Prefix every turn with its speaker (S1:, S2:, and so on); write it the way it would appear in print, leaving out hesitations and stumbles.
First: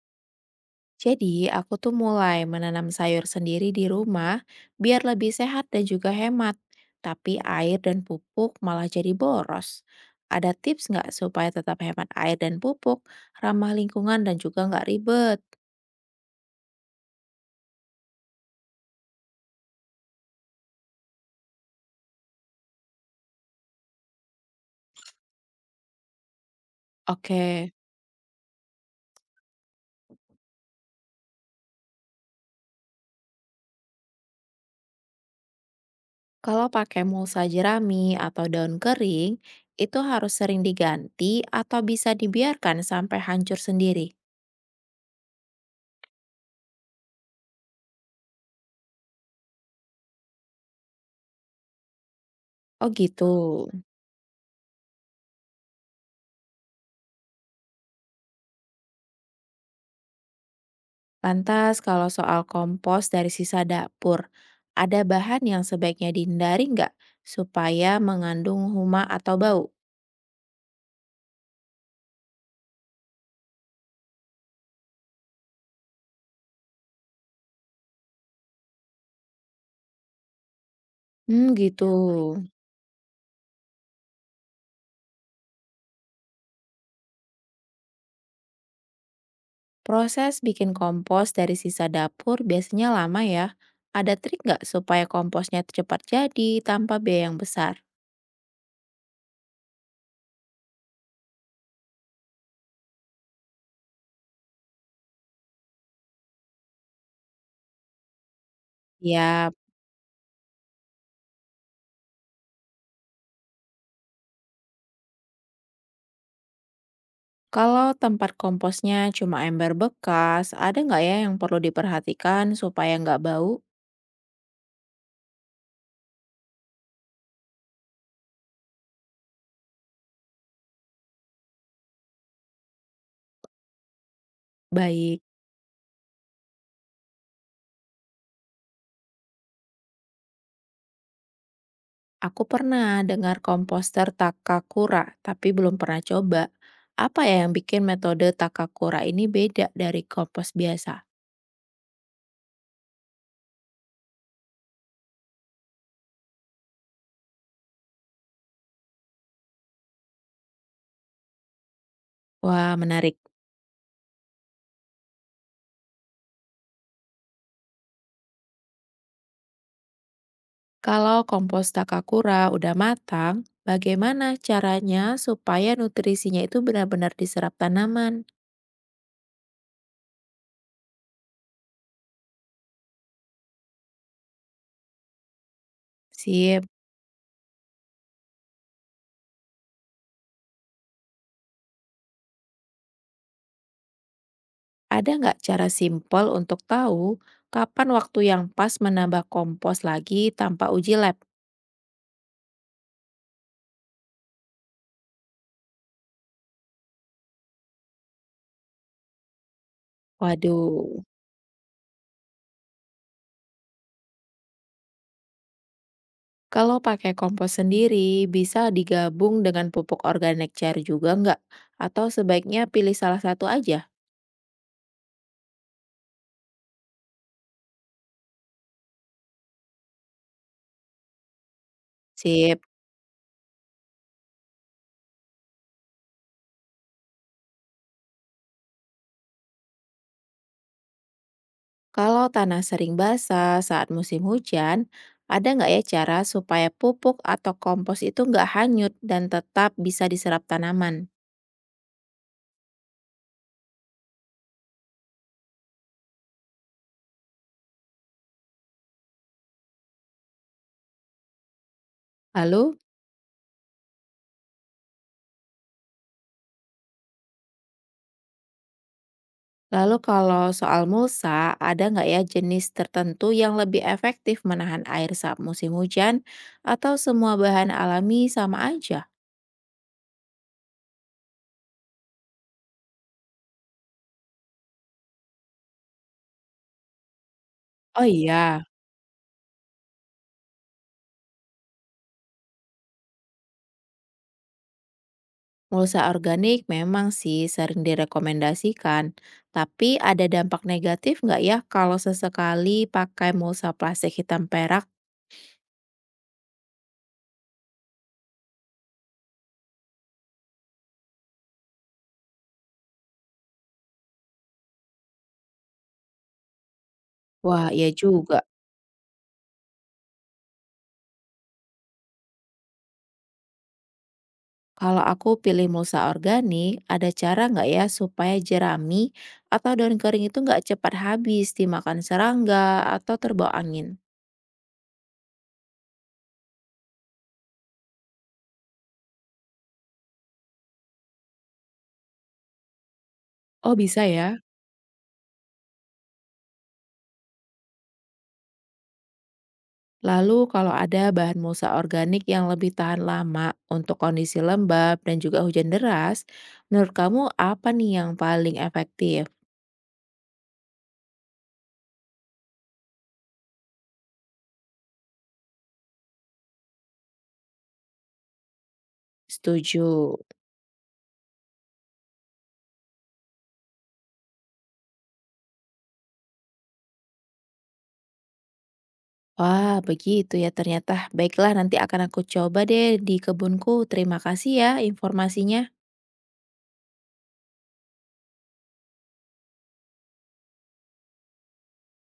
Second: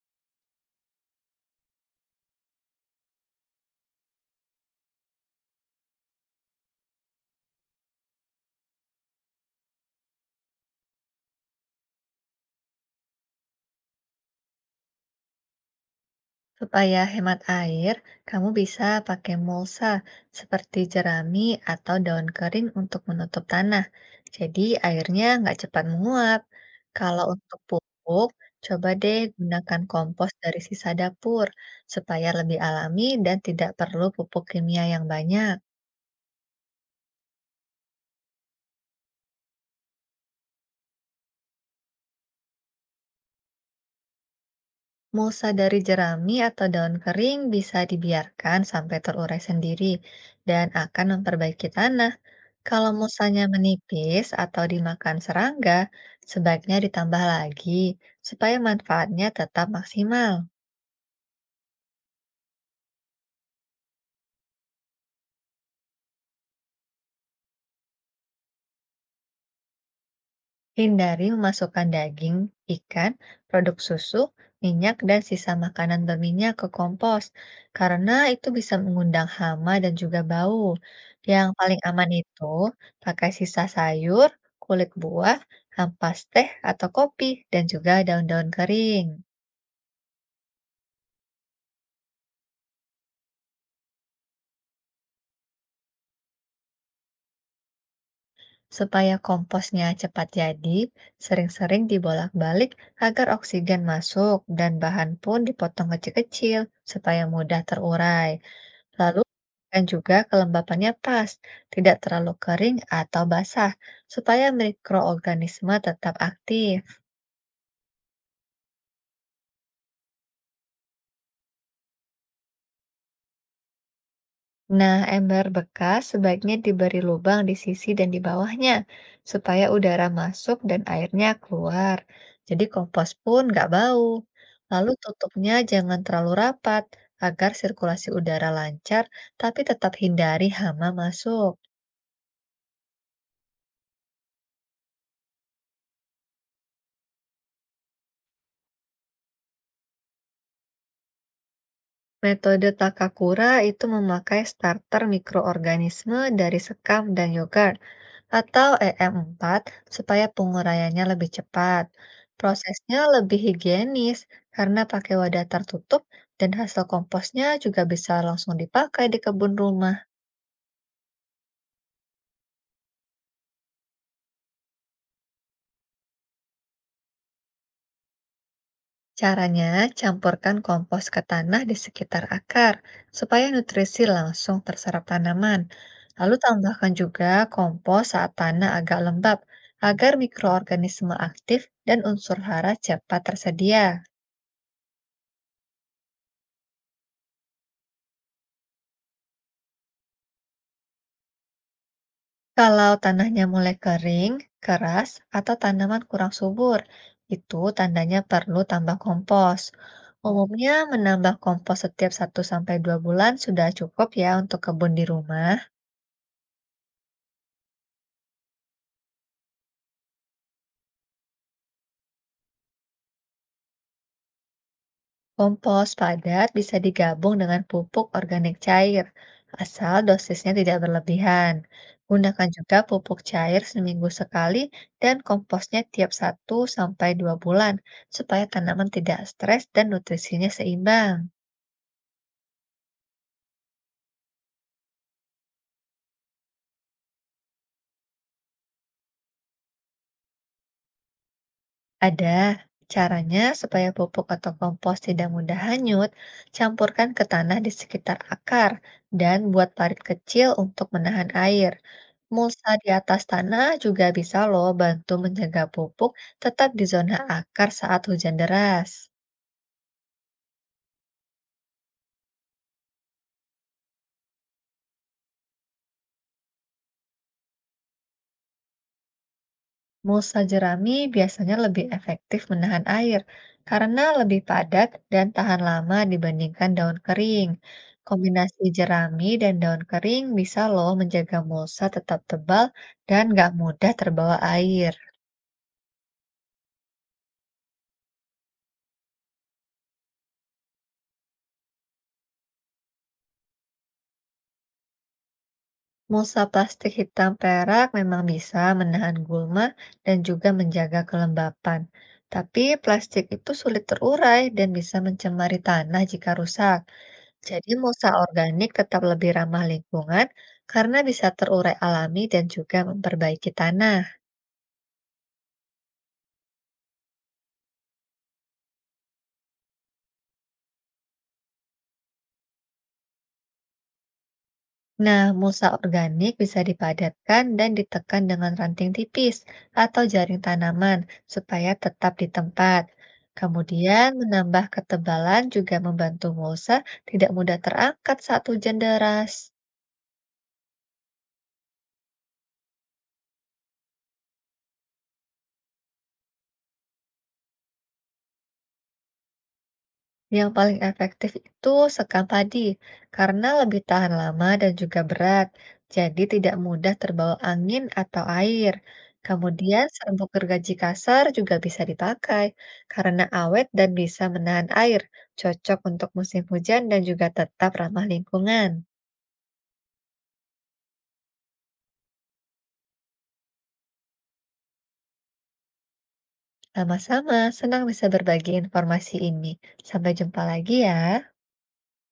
S1: Jadi, aku tuh mulai menanam sayur sendiri di rumah biar lebih sehat dan juga hemat. Tapi air dan pupuk malah jadi boros. Ada tips nggak supaya tetap hemat air dan pupuk, ramah lingkungan dan juga nggak ribet?
S2: Supaya hemat air, kamu bisa pakai mulsa seperti jerami atau daun kering untuk menutup tanah. Jadi airnya nggak cepat menguap. Kalau
S1: Oke,
S2: untuk pupuk, coba deh gunakan kompos dari sisa dapur supaya lebih alami dan tidak perlu pupuk kimia yang banyak.
S1: kalau pakai mulsa jerami atau daun kering, itu harus sering diganti atau bisa dibiarkan sampai hancur sendiri.
S2: Mulsa dari jerami atau daun kering bisa dibiarkan sampai terurai sendiri dan akan memperbaiki tanah.
S1: Oh
S2: Kalau
S1: gitu.
S2: musanya menipis atau dimakan serangga, sebaiknya ditambah lagi supaya manfaatnya tetap maksimal.
S1: Lantas kalau soal kompos dari sisa dapur, ada bahan yang sebaiknya dihindari nggak supaya mengandung huma atau bau?
S2: Hindari memasukkan daging, ikan, produk susu, minyak, dan sisa makanan berminyak ke kompos, karena itu bisa mengundang hama dan juga bau. Yang
S1: Hmm,
S2: paling
S1: gitu.
S2: aman itu pakai sisa sayur, kulit buah, ampas teh atau kopi, dan juga daun-daun kering.
S1: Proses bikin kompos dari sisa dapur biasanya lama ya. Ada trik nggak supaya komposnya cepat jadi tanpa biaya yang besar?
S2: Supaya komposnya cepat jadi, sering-sering dibolak-balik agar oksigen masuk dan bahan pun dipotong kecil-kecil supaya mudah terurai. Lalu,
S1: Ya,
S2: dan juga kelembapannya pas, tidak terlalu kering atau basah, supaya mikroorganisme tetap aktif.
S1: kalau tempat komposnya cuma ember bekas, ada nggak ya yang perlu diperhatikan supaya nggak bau?
S2: Nah, ember bekas sebaiknya diberi lubang di sisi dan di bawahnya, supaya udara masuk dan airnya keluar. Jadi kompos pun nggak bau. Lalu
S1: Baik.
S2: tutupnya jangan terlalu rapat, agar sirkulasi udara lancar, tapi tetap hindari hama masuk.
S1: Aku pernah dengar komposter Takakura, tapi belum pernah coba. Apa ya yang bikin metode Takakura ini beda dari kompos biasa?
S2: Metode Takakura itu memakai starter mikroorganisme dari sekam dan yogurt atau EM4 supaya penguraiannya lebih cepat.
S1: Wah,
S2: Prosesnya
S1: menarik.
S2: lebih higienis karena pakai wadah tertutup dan hasil komposnya juga bisa langsung dipakai di kebun rumah.
S1: Kalau kompos Takakura udah matang, bagaimana caranya supaya nutrisinya itu benar-benar diserap tanaman?
S2: Caranya, campurkan kompos ke tanah di sekitar akar supaya nutrisi langsung terserap tanaman. Lalu
S1: Sip,
S2: tambahkan juga kompos saat tanah agak lembab agar mikroorganisme aktif dan unsur hara cepat tersedia.
S1: ada nggak cara simpel untuk tahu kapan waktu yang pas menambah kompos lagi tanpa uji lab?
S2: Kalau tanahnya mulai kering, keras, atau tanaman kurang subur, itu tandanya perlu tambah kompos. Oh, umumnya
S1: Waduh.
S2: menambah kompos setiap satu sampai dua bulan sudah cukup ya untuk kebun di rumah.
S1: Kalau pakai kompos sendiri, bisa digabung dengan pupuk organik cair juga nggak? Atau sebaiknya pilih salah satu aja?
S2: Kompos padat bisa digabung dengan pupuk organik cair, asal dosisnya tidak berlebihan. Gunakan
S1: Sip.
S2: juga pupuk cair seminggu sekali dan komposnya tiap satu sampai dua bulan supaya tanaman tidak stres dan nutrisinya seimbang.
S1: Kalau tanah sering basah saat musim hujan, ada nggak ya cara supaya pupuk atau kompos itu nggak hanyut dan tetap bisa diserap tanaman?
S2: Ada caranya supaya pupuk atau kompos tidak mudah hanyut, campurkan ke tanah di sekitar akar dan buat parit kecil untuk menahan air. Mulsa
S1: Lalu,
S2: di atas tanah juga bisa loh bantu menjaga pupuk tetap di zona akar saat hujan deras.
S1: kalau soal mulsa, ada nggak ya jenis tertentu yang lebih efektif menahan air saat musim hujan? Atau semua bahan alami sama aja?
S2: Musa jerami biasanya lebih efektif menahan air karena lebih padat dan tahan lama dibandingkan daun kering.
S1: Oh
S2: Kombinasi
S1: iya,
S2: jerami dan daun kering bisa loh menjaga mulsa tetap tebal dan nggak mudah terbawa air.
S1: Pulsa organik memang sih sering direkomendasikan, tapi ada dampak negatif nggak ya kalau sesekali pakai mulsa plastik hitam perak?
S2: Mulsa plastik hitam perak memang bisa menahan gulma dan juga menjaga kelembapan. Tapi plastik itu sulit terurai dan bisa mencemari tanah jika rusak.
S1: Wah,
S2: Jadi
S1: iya
S2: mulsa
S1: juga.
S2: organik tetap lebih ramah lingkungan karena bisa terurai alami dan juga memperbaiki tanah.
S1: Kalau aku pilih mulsa organik, ada cara nggak ya supaya jerami atau daun kering itu nggak cepat habis dimakan serangga atau terbawa angin?
S2: Nah, mulsa organik bisa dipadatkan dan ditekan dengan ranting tipis atau jaring tanaman supaya tetap di tempat.
S1: Oh, bisa
S2: Kemudian
S1: ya.
S2: menambah ketebalan juga membantu mulsa tidak mudah terangkat saat hujan deras.
S1: Lalu kalau ada bahan mulsa organik yang lebih tahan lama untuk kondisi lembab dan juga hujan deras, menurut kamu apa nih yang paling efektif?
S2: Yang paling efektif itu sekam padi, karena lebih tahan lama dan juga berat, jadi tidak mudah terbawa angin atau air.
S1: Setuju.
S2: Kemudian serbuk gergaji kasar juga bisa dipakai, karena awet dan bisa menahan air, cocok untuk musim hujan dan juga tetap ramah lingkungan.
S1: Wah, begitu ya ternyata. Baiklah, nanti akan aku coba deh di kebunku. Terima kasih ya informasinya.
S2: Sama-sama, senang bisa berbagi informasi ini. Sampai jumpa lagi ya.